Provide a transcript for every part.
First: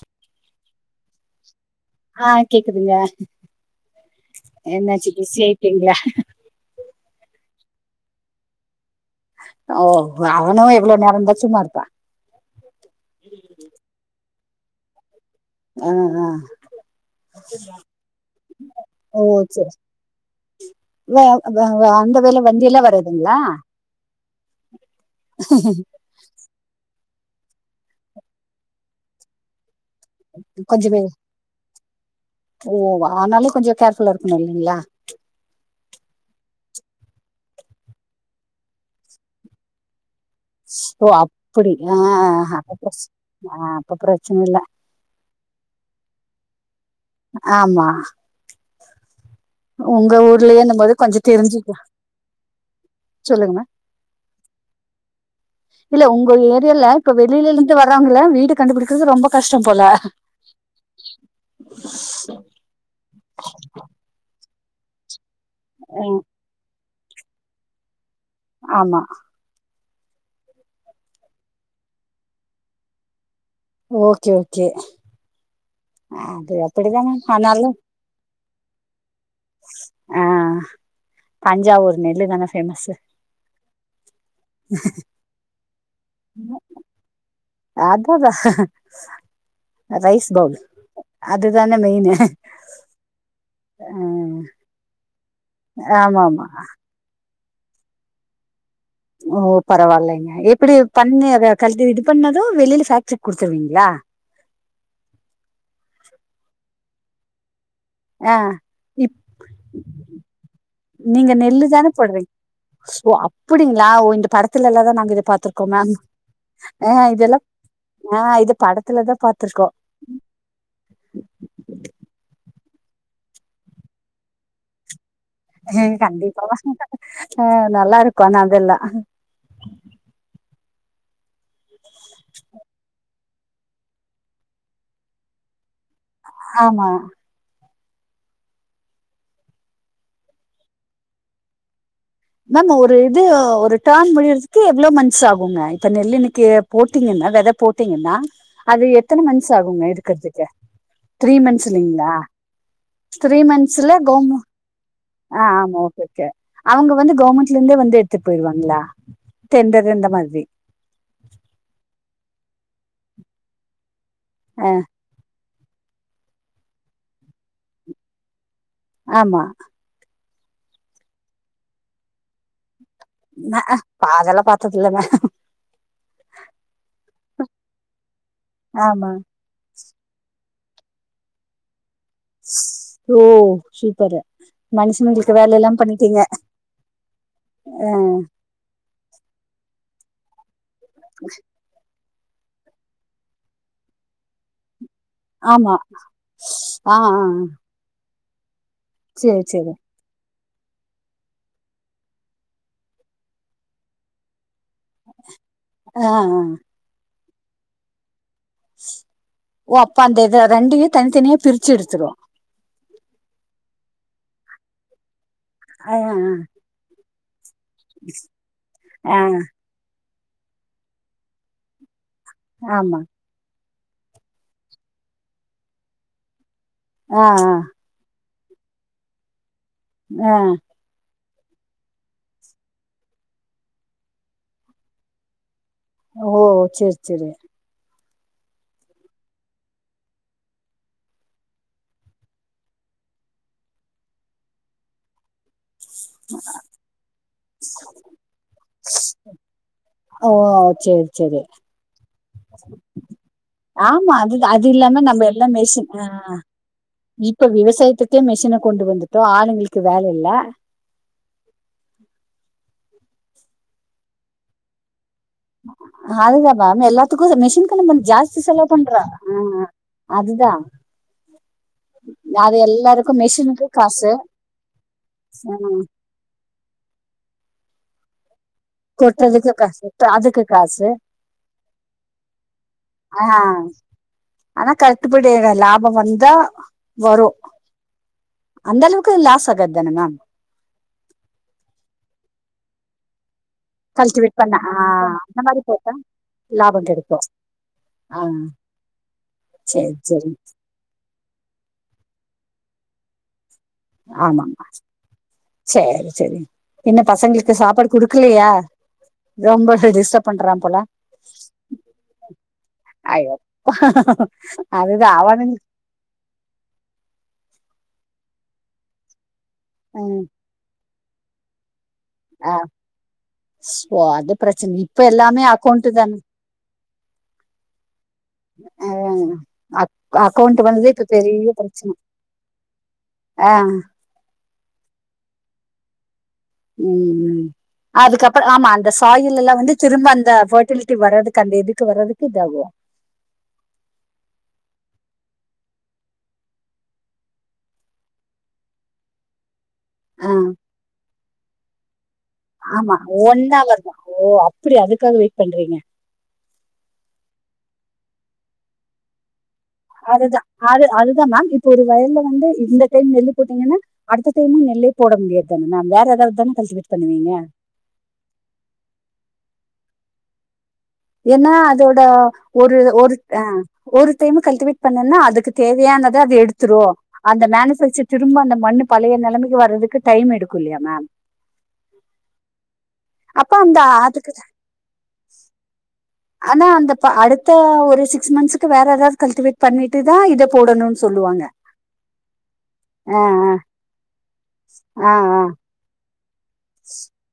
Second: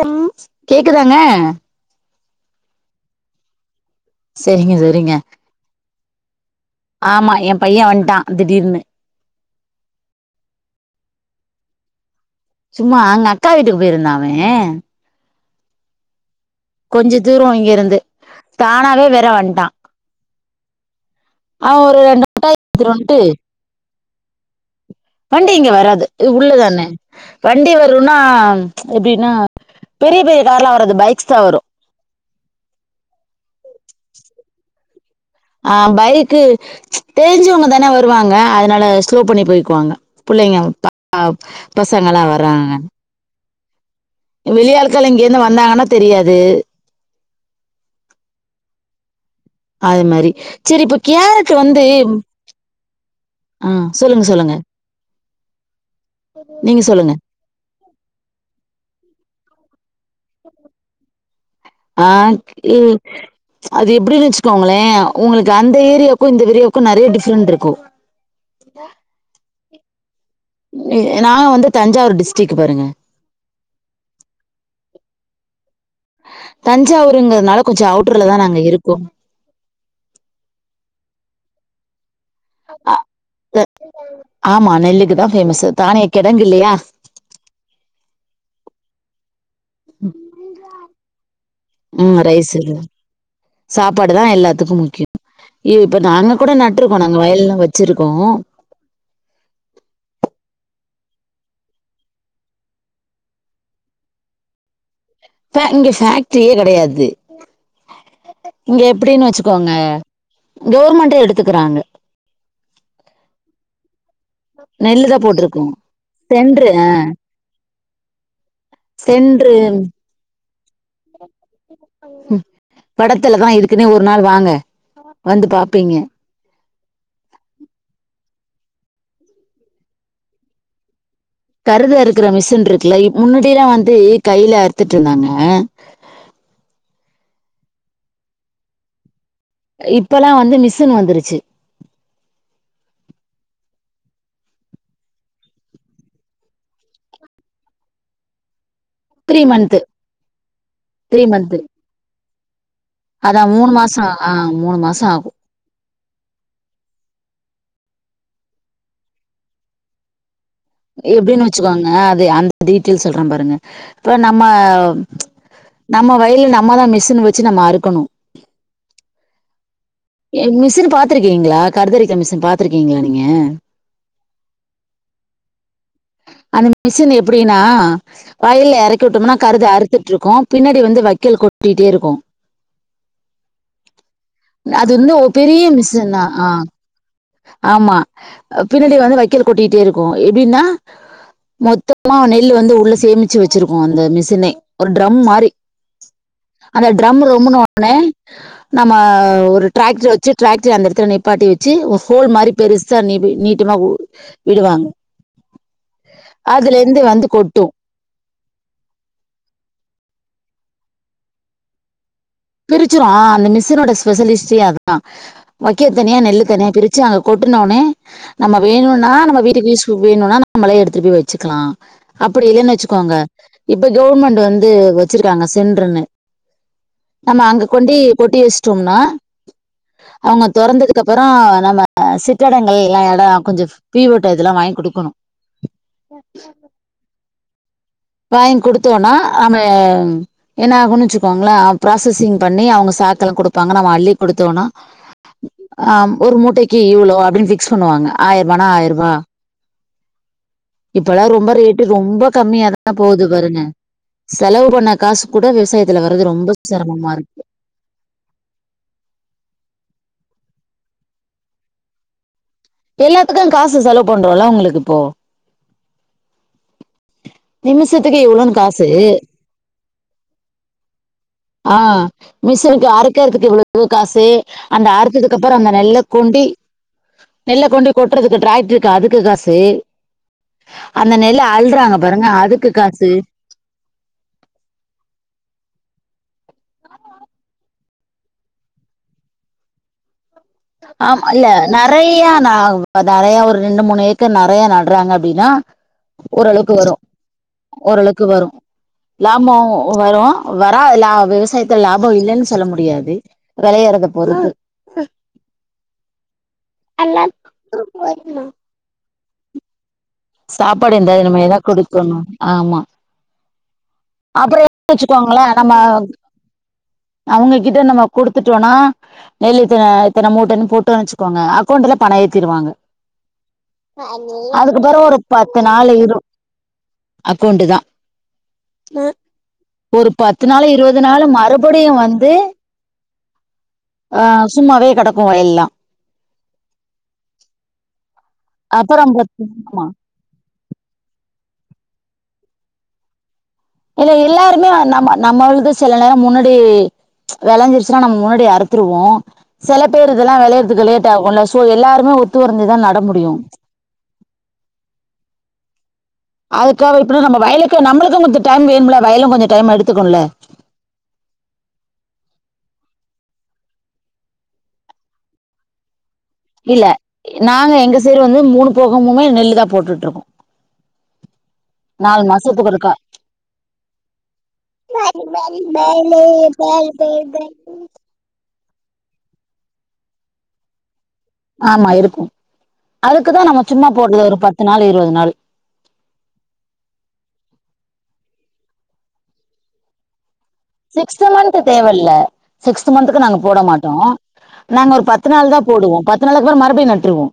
அம் கேக்குதாங்க ஆ கேக்குதுங்க சரிங்க என்னாச்சு சரிங்க பிசி ஆயிட்டிங்களா ஆமா ஏ பைய்ய வன்ட்டா திடீர்னு ஓ அவனு எவ்ளோ நேரந்தா சும்மாருப்பா சும்மா அங்க அக்கா வீட்டுக் போயிருந்தா அவே ஆ ஆ கொஞ்ச தூர இங்க இருந்து தானாவே வேற வன்ட்டா வாவ் அவன் ஒரு அந்த வேல வண்டியல்லா இடத்துல வந்துட்டு வருதுங்களா வண்டி இங்க வராது இது உள்ளதானே வண்டி வரும்னா எப்டின்னா பெரிய பெரிய கார்லா வராது பைக்ஸ் தா வரு ஓவா ஆனாலு கொஞ்சோ கேர்ஃபுல்லா இருக்கணு இல்லைங்களா ஆ பைக்கு தெரிஞ்சவங்க தானே வருவாங்க அதனால ஸ்லோ பண்ணி போய்க்குவாங்க புள்ளைங்க உட்டா ஓ அப்படி ஆ பசங்களா வறாங்க அப்ப பிரச் ஆ அப்றங் வெளி ஆட்கள் இங்கருந்து வந்தாங்கனா தெரியாது ஆம்மா அது மாரி ஊர்லயேன்னும் சரி போது இப்ப கொஞ்ச கேரட் தெரிஞ்சுக்கலா வந்து சொல்லுங்கம்மா ஆ சொல்லுங்க சொல்லுங்க இல்ல உங்க நீங்க ஏரியால சொல்லுங்க [unintelligible] வெளியில ர்ந்து வறவங்கள வீடு கண்டுபுடிக்கிறது ரொம்ப கஷ்டோ போல ஆ இல் அது எப்டின்னு வெச்சுக்கோங்களே உங்ளுக்கு அந்த ம். ஏரியாவுக்கு இந்த ஏரியா க்கு நெறைய டிஃப்ரென்ட் இருக்கு ஆமா நா வந்து தஞ்சாவூர் டிஸ்ட்டிகு பாருங்க ஓகே ஓகே அது அப்படிதாங்க தஞ்சாவூருங்கிறதுனால ஆனாலு கொஞ்ச அவுட்டர்ல தா நாங்க இருக்கோ ஆ தஞ்சாவூர் நெல்லுதானங் ஆமா நெல்லுக்கு தா பேமஸ் தானே கிடங்கு இல்லையா அததா ரைஸ் பவுல் அதுதானே மெய்ன் ம் ரைஸ் இருக்குது சாப்பாடுதா எல்லாத்துக்கு முக்யோ இப்ப ஆமா நாங்க ஆமா கூட நட் [unintelligible] நாங்க வயல்லா வெச்சிருக்கோ ஓ பரவாயில்லைங்க எப்டி பண்ண கல் இது பண்ணது வெளில பேஃக்டரி குடுத்துருவீங்களா ப்பே இங்க ஃபேக்ட்ரியே கெடையாது ஆ இங்க இப் எப்டின்னு வெச்சுக்கோங்க கவுர்மெண்டே எடுத்துக்குறாங்க படுறீங் ஓ அப்டிங்களா இந்த படத்துல எல்லாதா நெல்லு நாங்க தா இத போட்ருக்கோ பாத்துருக்கோ மேம் சென்ட்ரு ஹே இதெல்லாம் ஹே இத படத்துல தா பாத்துருக்கோ படத்துலதா இதுக்குனே ஒரு நாள் வாங்க வந்து பாரு கண்டிப்பா ஹ நல்லா இருக்கு நா அதெல்லா கருதறுக்கிற மிஷின் இருக்குல்ல முன்னாடில்லா வந்து கைல அறுத்துட்டிருந்தாங்க ஆமா இப்பல்ல வந்து மிசின் வந்துருச்சு மேம் ஒரு இது ஒரு டேன் முடிறதுக்கு எவ்ளோ மந்ஸ் ஆகுங்க இப்ப நெல் இன்னைக்கு போட்டீங்கன்னா வெத போட்டீங்னா அது எ த்தன மந்த்ஸ் மந்த்து ஆகுங்க எடுக்கறதுக்கு த்ரீ மந்த்து. மந்த்ஸ் இல்லீங்களா அதா மூணு மாச ஆ மூணு மாச ஆகு ஆ ஆமா ஓகே கே அவங்க வந்து கவர்மெண்ட்ல இருந்தே வந்து எடுத்துட் போயிருவாங்களா டெண்டர் அந்த மாதிரி எப்டின்னு வெச்சுக்கோங்க அது அந்த டீட்டெயல் சொல்றே பாருங்க இப்ப நம்ம நம்ம வயல நம்ம தா மிஷின் வெச்சு நம்ம அறுக்கணு ஆமா ஏ மிஷின் பாத்துருக்கீங்களா கரதரிக்கர மிஷின் பாத்துருக்கீங்களா நீ அதல்லா பாத்தது இல்லங்க அந்த மிஷின் எப்டினா வயல்ல இறக்கி ஆமா விட்டோம்னா கருது அறுத்துட்டிருக்கோ பின்னாடி வந்த வக்கெல் கொட்டிட்டே இருக்கு ஓ சூப்பரு அது வந்து ஒ மனுஷன்ங்களுக்கு பெரிய வேலஇல்லாம மிஷின் பண்ணிட்டீங்க தான். ஆ ஆமா பின்னாடி வந்து வைக்கல் கொட்டிட்டே இருக்கு எப்டின்னா [unintelligible] மொத்தமா நெல் வந்து உள்ள சேமிச்சு வெச்சிருக்கோ அந்த மிஷினே ஒரு ட்ரம் மாறி ஆமா அந்த ஆ ட்ரம் ஆ ரொம்புனா அண்ணோ நம்ம சேரி ஒரு சேரி டிராக்டர் வச் வச்சு டிராக்டர் அந்த இடத்துல நிப்பாட்டி வெச்சு ஒரு ஹோல் மாரி பெருசா நீ நீட்டமா விடுவாங்க ஆ ஆ அதுலந்து வந்து கொட்டு ஓ அப்ப அந்த இது ரெண்டையு தனித்தனியா பிரிச்சு எடுத்துரு பிரிச்சிரு அந்த மிஸினோட ஸ்பெஷலிஸ்டே அதா வைக்கல் ஆ தனியா ஆ நெல்லு தனியா பிரிச் சு அங்க கொட்டனோனே நம்ம வேணுனா ஆ நம்ம வீட்டு யூஸ்க்கு வேணுனா நம்மளே எடுத்துட் போயி வெச்சுக்கலா அப்டி இல்லைன்னு ஆமாம் வெச்சுக்கோங்க இப்ப கவுர்மெண்ட் வந்து வெச்சிருக்காங்க சென்ட்ர்ன்னு ஆ நம்ம ஆ அங்க கொண்டி கொட்டி வெச்சுட்டொம்னா ஆ அவங்க தொறந்த அதுக்கப்றோ நம்ம சிட்டடங்கள் எல்லா இடோ கொஞ்சம் வி ஓ இதெல்லா வாங்கி குடுக்கணு ஓ சேரி சேரி வாங்கி் குடுத்தோனா ஆமே என்னாகுனு வெச்சுக்கோங்களே ப்ராசஸிங் பண்ணி அவங்க சாக்குல குடுப்பாங்க நம்ம அள்ளி குடுத்தோனா ஆ ஒரு மூட்டைக்கு இவ்ளோ அப்டின்னு பிக்ஸ் பண்ணுவாங்க ஆயிர்வானா ஆயிர்வா ஓ சரி இப்பெல்லா சரி ரொம்ப ரேட்டு ரொம்ப கம்மியாதா போகுது பாருங்க ஆமா அது செலவு அது பண்ண இல்லாம காசு நம்ம எல்லா கூட விவசாயத்துல மிஷின்ங்க வர்றது ரொம்ப சிரமமா இருக்கு இப்ப விவசாயத்துக் துக்கு மிஷின கொண்டு வந்துட்டோ ஆளுங்களுக்கு வேல இல்ல எல்லாத்துக்கும் காசு செலவு பண்றோல்லா உங்களுக்கு இப்போ அதுதாங்க ‌அவுங்க எல்லாத் எல்லாத்துக்கூ மெஷின்க்கு நம்ம நிமிஷத்துக்கு ஜாஸ்தி இவ்வளோன்னு செலவு காசு பண்றோ ஆ மிஷின்க்கு எல்லாருக்கும் அருக்கறதுக்கு மெஷினுக்கு இவ்ளோ காசு அந்த அறுத்ததுக்கு அப்புறோ அந்த ம், நெல்ல கொண்டி நெல்ல கொண்டி கொட்டுறதுக்கு ட்ராக்டர் க்கு அதுக்கு கொட்டுறதுக்கு காசு இப்ப அதுக்கு காசு அந்த நெல் அல்றாங்க பாருங்க அதுக்கு காசு ஆ ஆனா கட்டுபடி ‌ஆகல லாபம் வந்தா வரும் அந்த அளவுக்கு லாஸ் ஆகாத் தான மேம் ஆம் இல்ல நெறைய நாவ் இப்ப நறய ஒரு ரெண்டு மூணு ஏக்கர் கல்டிவேட் பண்ண நறய ஆ நட்றாங்கன்னா அந்த அப்டின்னா மாதிரி போட்டா ஓரளவுக்கு லாபம் வரோ கிடைக்கும் ஆ ஓரளவுக்கு வரோ லாபோ சரி வரோ சரி ஒ வராத்ல விவசாயத்துல லாபம் இல்லைன் சொல்ல முடியாது வெளையறத பொறுத்து ஆமாம்மா சேர் செரிங்க இன்னூ பசங்களுக்கு சாப்பாடு குடுக்கலியா இதே உங்க சைடு டிஸ்டப் சாப்பாடு இந்தெ நம்ம எதாவ் குடுக்கணூ ஆமா ஐயோ அப்புறோ எடுத் அதுதான் வச்சுக்கோங்களே அவனுங்க நம்ம அவங்ககிட்ட நம்ம குடுத்துட்டோனா நெல் இத்தன ம், இத்தன மூட்டன்னு போட்டோ வச்சிங் கோங்க அக்கவுண்டல பணோ ஆ, ஏத்திறுவாங்க ஓ அது பிரச்சனை இப்ப அதுக்குப்போறோ ஒரு எல்லாமே பத்து அக்கௌண்ட் நாள் இரு தானே அக்கௌண்ட் தா ஒரு பத்து அக்கௌண்ட் நாள் வந்து இருவது இப்ப நாள் பெரிய மறுபடியூ பிரச்சனை வந்து ஆ ஆ சும்மாவே கெடக்கூ வயல்ல்லா ம் ம் அதுக்கப்புறம் ஆமா அந்த அப்பறம் சாயில்ல்லா வந்து ஆமா திரும்ப அந்த பெர்டிலிட்டி வர்றதுக் அந்த இதுக்கு வரதுக்கு இதாகூ இல்ல எல்லாருமே நம்ம நம்மளுது சில நேரோ முன்னாடி வெளஞ்சிருச்சுன்னா நம்ம முன்னாடி அறுத்துருவோ செல பேர் ஆ, இதெல்லா வெளையறதுக்கு லேட் ஆகுன்ல சோ எல்லாருமே ஒத்து வரஞ்சிதா ஆமா நடமுடியூ ஒன் ஹவர் தான் ஓ அப்படிய அதுக்காக வெயிட் பண்றீங்க அதுக்காக இப்ப நம் வயலக்கூ நம்மளுகூ கொஞ்சோ டைம் வேணும்ல்ல வயலும் கொஞ்சோ டைம் எடுத் அதுதா அது அதுதா மேம் இப்ப ஒரு வயல்ல வந்து இந்த டைம் நெல்லு போட்டீங்கன்னா அடுத்த டைமும் நெல்லே போட முடியாது தானே மேம் வேற ஏதாவது தானே இல்ல கல்டிவேட் பண்ணுவீங்க நாங்க எங்க சைடு வந்து மூணு போகமுமே நெல்லுதா போட்டுட்டு இருக்கோ ஏன்னா அதோட ஒரு ஒரு அ ஒரு டைம் கல்டிவேட் பண்ணனா அதுக்கு தேவையானதை அது எடுத்துரூ அந்த மேனுபேச்சர் திரும்ப அந்த மண்ணு பழய நெலமைக்கு வர்றதுக்கு டைம் எடுக்கூ இல்லியா மேம் ஆமா இருக்கூ அதுக்குதா அப்ப நம்ம அந்த சும்மா போட்றது அதுக்கு ஒரு பத்து நாள் இருவது நாள் ஆனா அந்தப் அடுத்த ஒரு சிக்ஸ் மன்ஸ்ஸுக்கு வேற ஏதாவது கல்டிவேட் பண்ணிட்டுதா இத சிக்ஸ்த் மந்த் தேவ இல்ல சிக்ஸ்த் மந்துக்கு நாங்க போட மாட்டோ நாங்க ஒரு ஆ ஆ பத்து நாள் தா போடுவோ பத்து நாளுக்கு அப்பறோ மறுபடியூ நட்டுருவோ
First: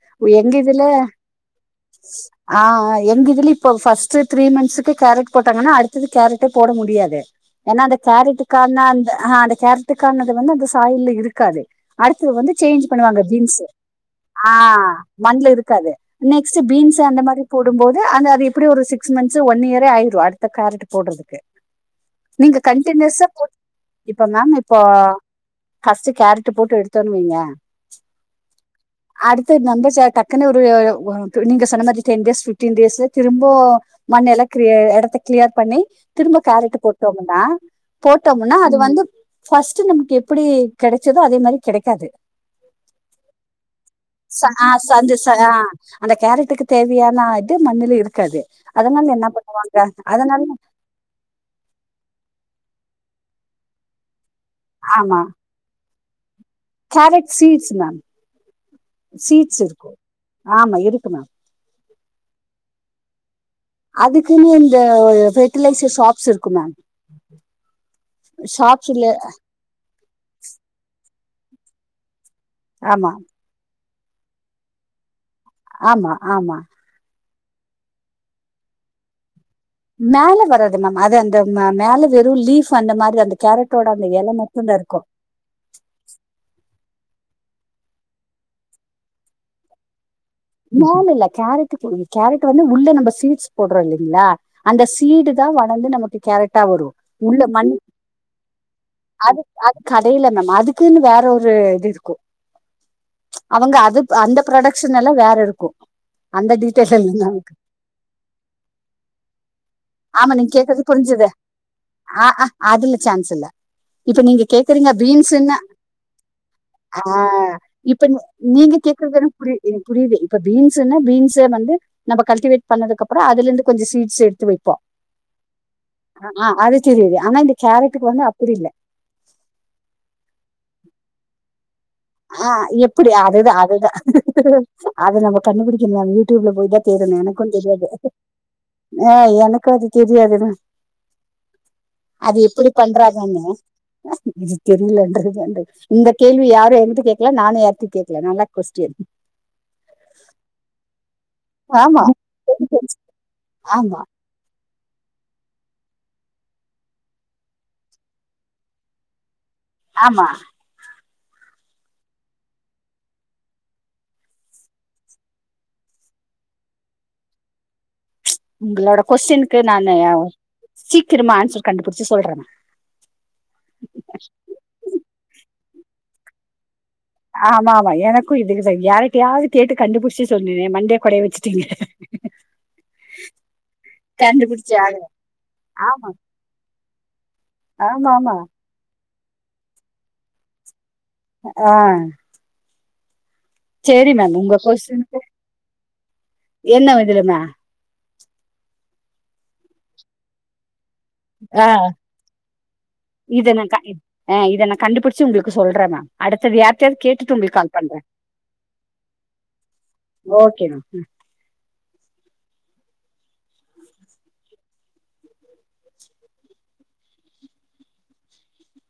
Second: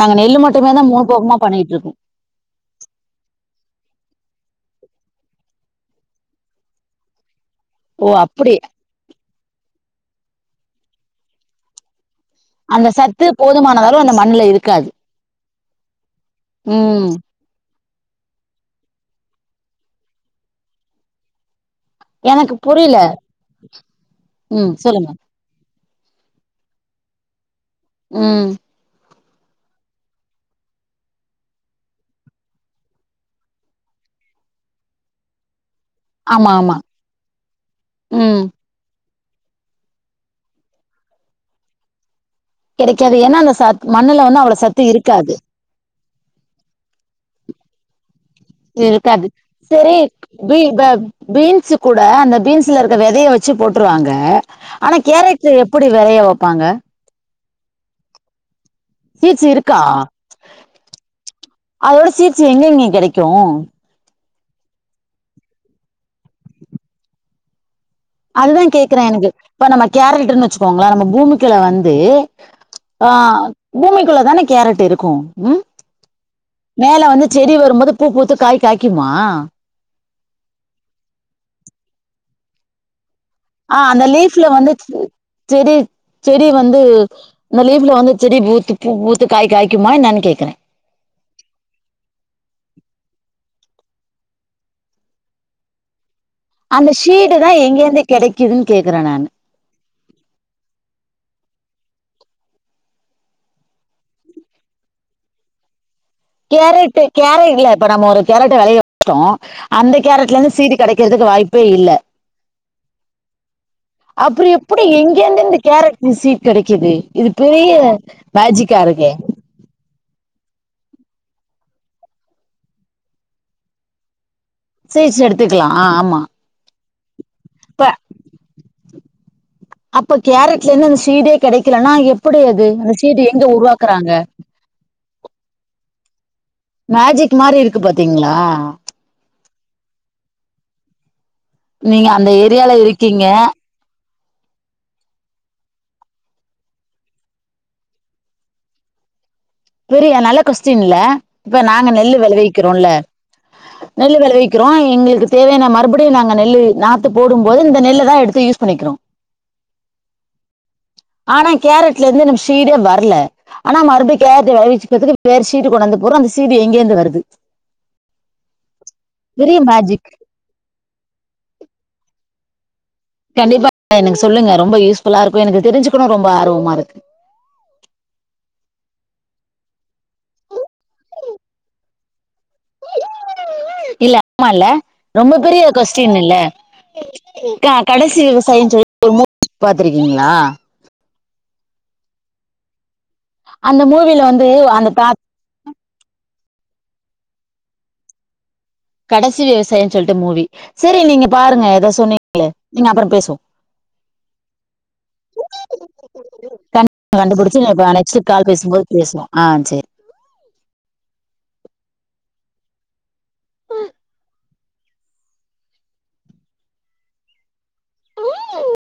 நாங்க நெல்லு மட்டுமே தா மூணு போகமா பண்ணிட்டு இருக்கோ [unintelligible] அ ஆ எங்க இதுல இப்போ ஃபஸ்ட் த்ரீ மன்ஸ்ஸுக்கு கேரட் போட்டாங்கன்னா அடுத்தது கேரட்டே போட முடியாது ஏன்னா அந்த ஓ கேரட்டு அப்படி கான அந்த ஆஹ் அந்த கேரட்டு கானது வந்து அந்த சாயில்ல இருக்காது அடுத்தது வந்து சேஞ்ச் அந்த பண்ணுவாங்க சத்து பீன்ஸ் போதுமான அளவு அந்த மண்ணுல ஆ இருக்காது மண்ல இருக்காது நெக்ஸ்ட் பீன்ஸ் ம் அந்த மாரி போடும்போது அந்த அது எப்படியூ ஒரு சிக்ஸ் மன்ஸ் ஒன் இயரே ஆயிரஃ அடுத்த கேரட் போட்றதுக்கு எனக்கு நீங்க புரியல கண்டினியஸ்ஸா போட் இப்ப மேம் ம் இப்போ சொல்லுங்க ஃபஸ்ட்டு கேரட் போட்டு எடுத்தன்வீங்க உம் அடுத்து நம்ப சேர் டக்குனு ஒரு வ்வா நீங்க சொன்ன மாரி டென் டேஸ் பிப்டீன் டேஸ்சு திரும்போ மண்ண எல்லா கிரயே இடத்த கிளியர் பண்ணி திரும்ப ஆமா ஆமா கேரட்டு போட்டோம்முன்னா ம் போட்டோம்முன்னா இது வந்து ஃபஸ்ட்டு நமக் எப்டி கெடச்சுதோ அதே மாரி கெடைக்காது கெடைக்காது ஏன்னா அந்த சத் மண்ணுல வந்து அவ்ளோ சத்து அந்த இருக்காது அந்த கேரட்டுக்கு தேவையான அது மண்ணுல இருக்காது து அதனால இருக்காது என்ன பண்ணுவாங்க சேரி அதனால பீல் பேக் பீன்ஸ் கூட அந்த பீன்ஸ்ல இருக்கற விதய வெச்சு போட்டுருவாங்க ஆனா ஆமா கேரட் இது எப்படி வெளய வெப்பாங்க கேரட் சீட்ஸ் மேம் சீட்ஸ் இருக்கா ஆமா இருக்கு மேம் அதோட சீட்ஸ் எங்கேங்க கெடைக்கு அதுக்குன் இந்த பெர்ட்டிலைசர் ஷாப்ஸ் இருக்கு மேம் அதுதா கேக்கறே ஷாப்ஸ்ல எனக்கு இப்ப நம்ம கேரக்டர்ன்னு வெச்சுக்கோங்களே நம்ம பூமிக்குள்ள வந்து ஆ ஆமா பூமிக்குள்ள தானே கேரட் இருக்கும் ஆமா ஆமா மேல வந்து செடி வரும்போது பூ பூத்து காய் காய்க்குமா மேல வராது மேம் அது அந்த ம மேல வெறு லீஃப் அந்த மாரி அந்த ஆ கேரட்டோட அந்த எல லீஃப்ல வந்து மட்டுந்தா இருக்கு செடி செடி வந்து இந்த லீப்ல வந்து செடி பூத்து பூ பூத்து காய் காய்க்குமா என்னனு கேட்கிறே மேல இல்ல கேரட் போ கேரட் வந்து உள்ள நம்ம சீட்ஸ் போடுறோ இல்லலைங்களா அந்த சீடு தா வளர்ந்து நமக்கு கேரட் அந்த ஷீடு தா எங்கேருந்து கெடைக்குதுன் கேக்கறே நானு அது கடையில மேம் அதுக்குன் வேற ஒரு இது இருக்கு அவங்க அது அந்த புரொடக்ஷனல்லா வேற இருக்கு அந்த டீட்டெயில் கேரட்டு இல்ல கேர மேம் இல்ல இப்ப நம்ம ஒரு கேரட்ட விலைய வைப்போ அந்த ஆமா கேரட்ல நீங்க இருந்து சீடு கேக்குறது புரிஞ்சுது கெடைக்கிறதுக்கு வாய்ப் ப்பே இல்ல ஆ அ அதுல சான்ஸ் இல்ல இப்ப நீங்க அப்றோ எப்டி கேக்கறீங்க எங்கேருந்து பீன்ஸ்சின்னா இந்த கேரட் சீட் கெடைக்குது ஆ இது பெரிய இப்ப நி நீங்க மேஜிக்கா இருக்கே கேக்கறது எனக் புரிது எனக் புரிதே க்க பீஸுன்ன பீன்ஸே வந்து நம்ம கல்டிவேட் பண்ணதுக்கப்பறோ அதுலருந்து கொஞ்ச சீட்ஸ் எடுத்து வெப்போ சீட்ஸ் எடுத்துக்கலா ஆ ஆமா ஆ அது தெரியுது ஆனா இந்த இப்ப கேரட்டுக்கு வந்து அப்டி இல்ல அப்ப கேரட்லிருந்து அந்த சீடே கெடைக்கலனா எப் ஆ எப்டி அதேதா அதேதா அது நம்ம கண்டுபிடிக்கணு அது யூடியூப்ல போயி தா தெரியாது மேஜிக் எனக்குந் மாரி இருக்கு தெரியாது பாத்தீங்களா ஆ எனக்கு அது தெரியாதுனா நீங்க அந்த அது எப்புடி ஏரியால இருக்கீங்க பண்றாங்கன்னு இது தெரியலேன்றது [unintelligible] இந்த கேள்வி யாரு வந் து கேக்ல நானு யார்டயு கேக்ல நல்லா கொஸ்டியன் தெரில நல்ல கொஸ்டியன்ல்ல இப்ப நாங்க ஆமா நெல்லு வெளவிக்கிறோல்ல ஆமா நெல்லு வெளவிக் க்கிறோ எங்குளுக்கு தேவையான மறுபடியு நாங்க நெல்லு நாத்து போடும் போது இந்த நெல்லு தா எடுத்து யூஸ் பண்ணிக்கிறோ ஆமா ஆனா கேரட்ல இருந்து நம்ம சீடே வர்ல ஆனா மறுபடியு கேரட்டு விக்கிறதுக்கு வேறு சீடு கொண்டாந்து போட்றோ அந்த சீடு எங்கேருந்து வருது உங்களோட கொஸ்டினுக்கு பெரிய நானு மேஜிக் சீக்கிரமா ஆன்சர் கண்டுபிடிச்சு சொல்றே கண்டிப்பா எனக்கு சொல்லுங்க ரொம்ப யூஸ்ஃபுல்லா இருக்கு எனக்கு தெரிஞ்சுக்கணு ரொம்ப ஆர்வமா இருக்கு ஆமா ஆமா எனக்கு இதுக்கு யாரிட்டையாவது கேட்டு கண்டுபிடிச்சு சொன்னே மண்டயே கொடைய வச்சுட்டீங்க இல்ல ஆமா இல்ல கண்டுபிடிச்சே ஆகல ரொம்ப பெரிய ஆமா கொஸ்டின் இல்ல கா ஆமா கடைசி ஆமா விவசாயம்னு சொல்லி ஒரு மூவி பாத்துருக்கீங்ளா ஆ அந்த சேரி மூவில மேம் வந்து உங்க அந்த தா- கொஸ்டின்க்கு என்ன [unintelligible] கடைசி விவசாயினு சொல்லிட்டு மூவி செரி நீங்க ஆ பாருங்க எதோ சொன்னீங்ளே நீங்க அப்புற பேசுவோ இத நா க ஆ இத நா கண்டுபிடிச்சு உங்களுக்கு சொல்றே மேம் அடுத்தது க யார்ட்டயாவது கேட்டுட்டு உங்களுக்கு கண்டுபிடிச்சு கால் பண்றே நெக்ஸ்ட் கால் பேசும்போது பேசுவோ ஆ செரி ஓகே மேம் [inaudible]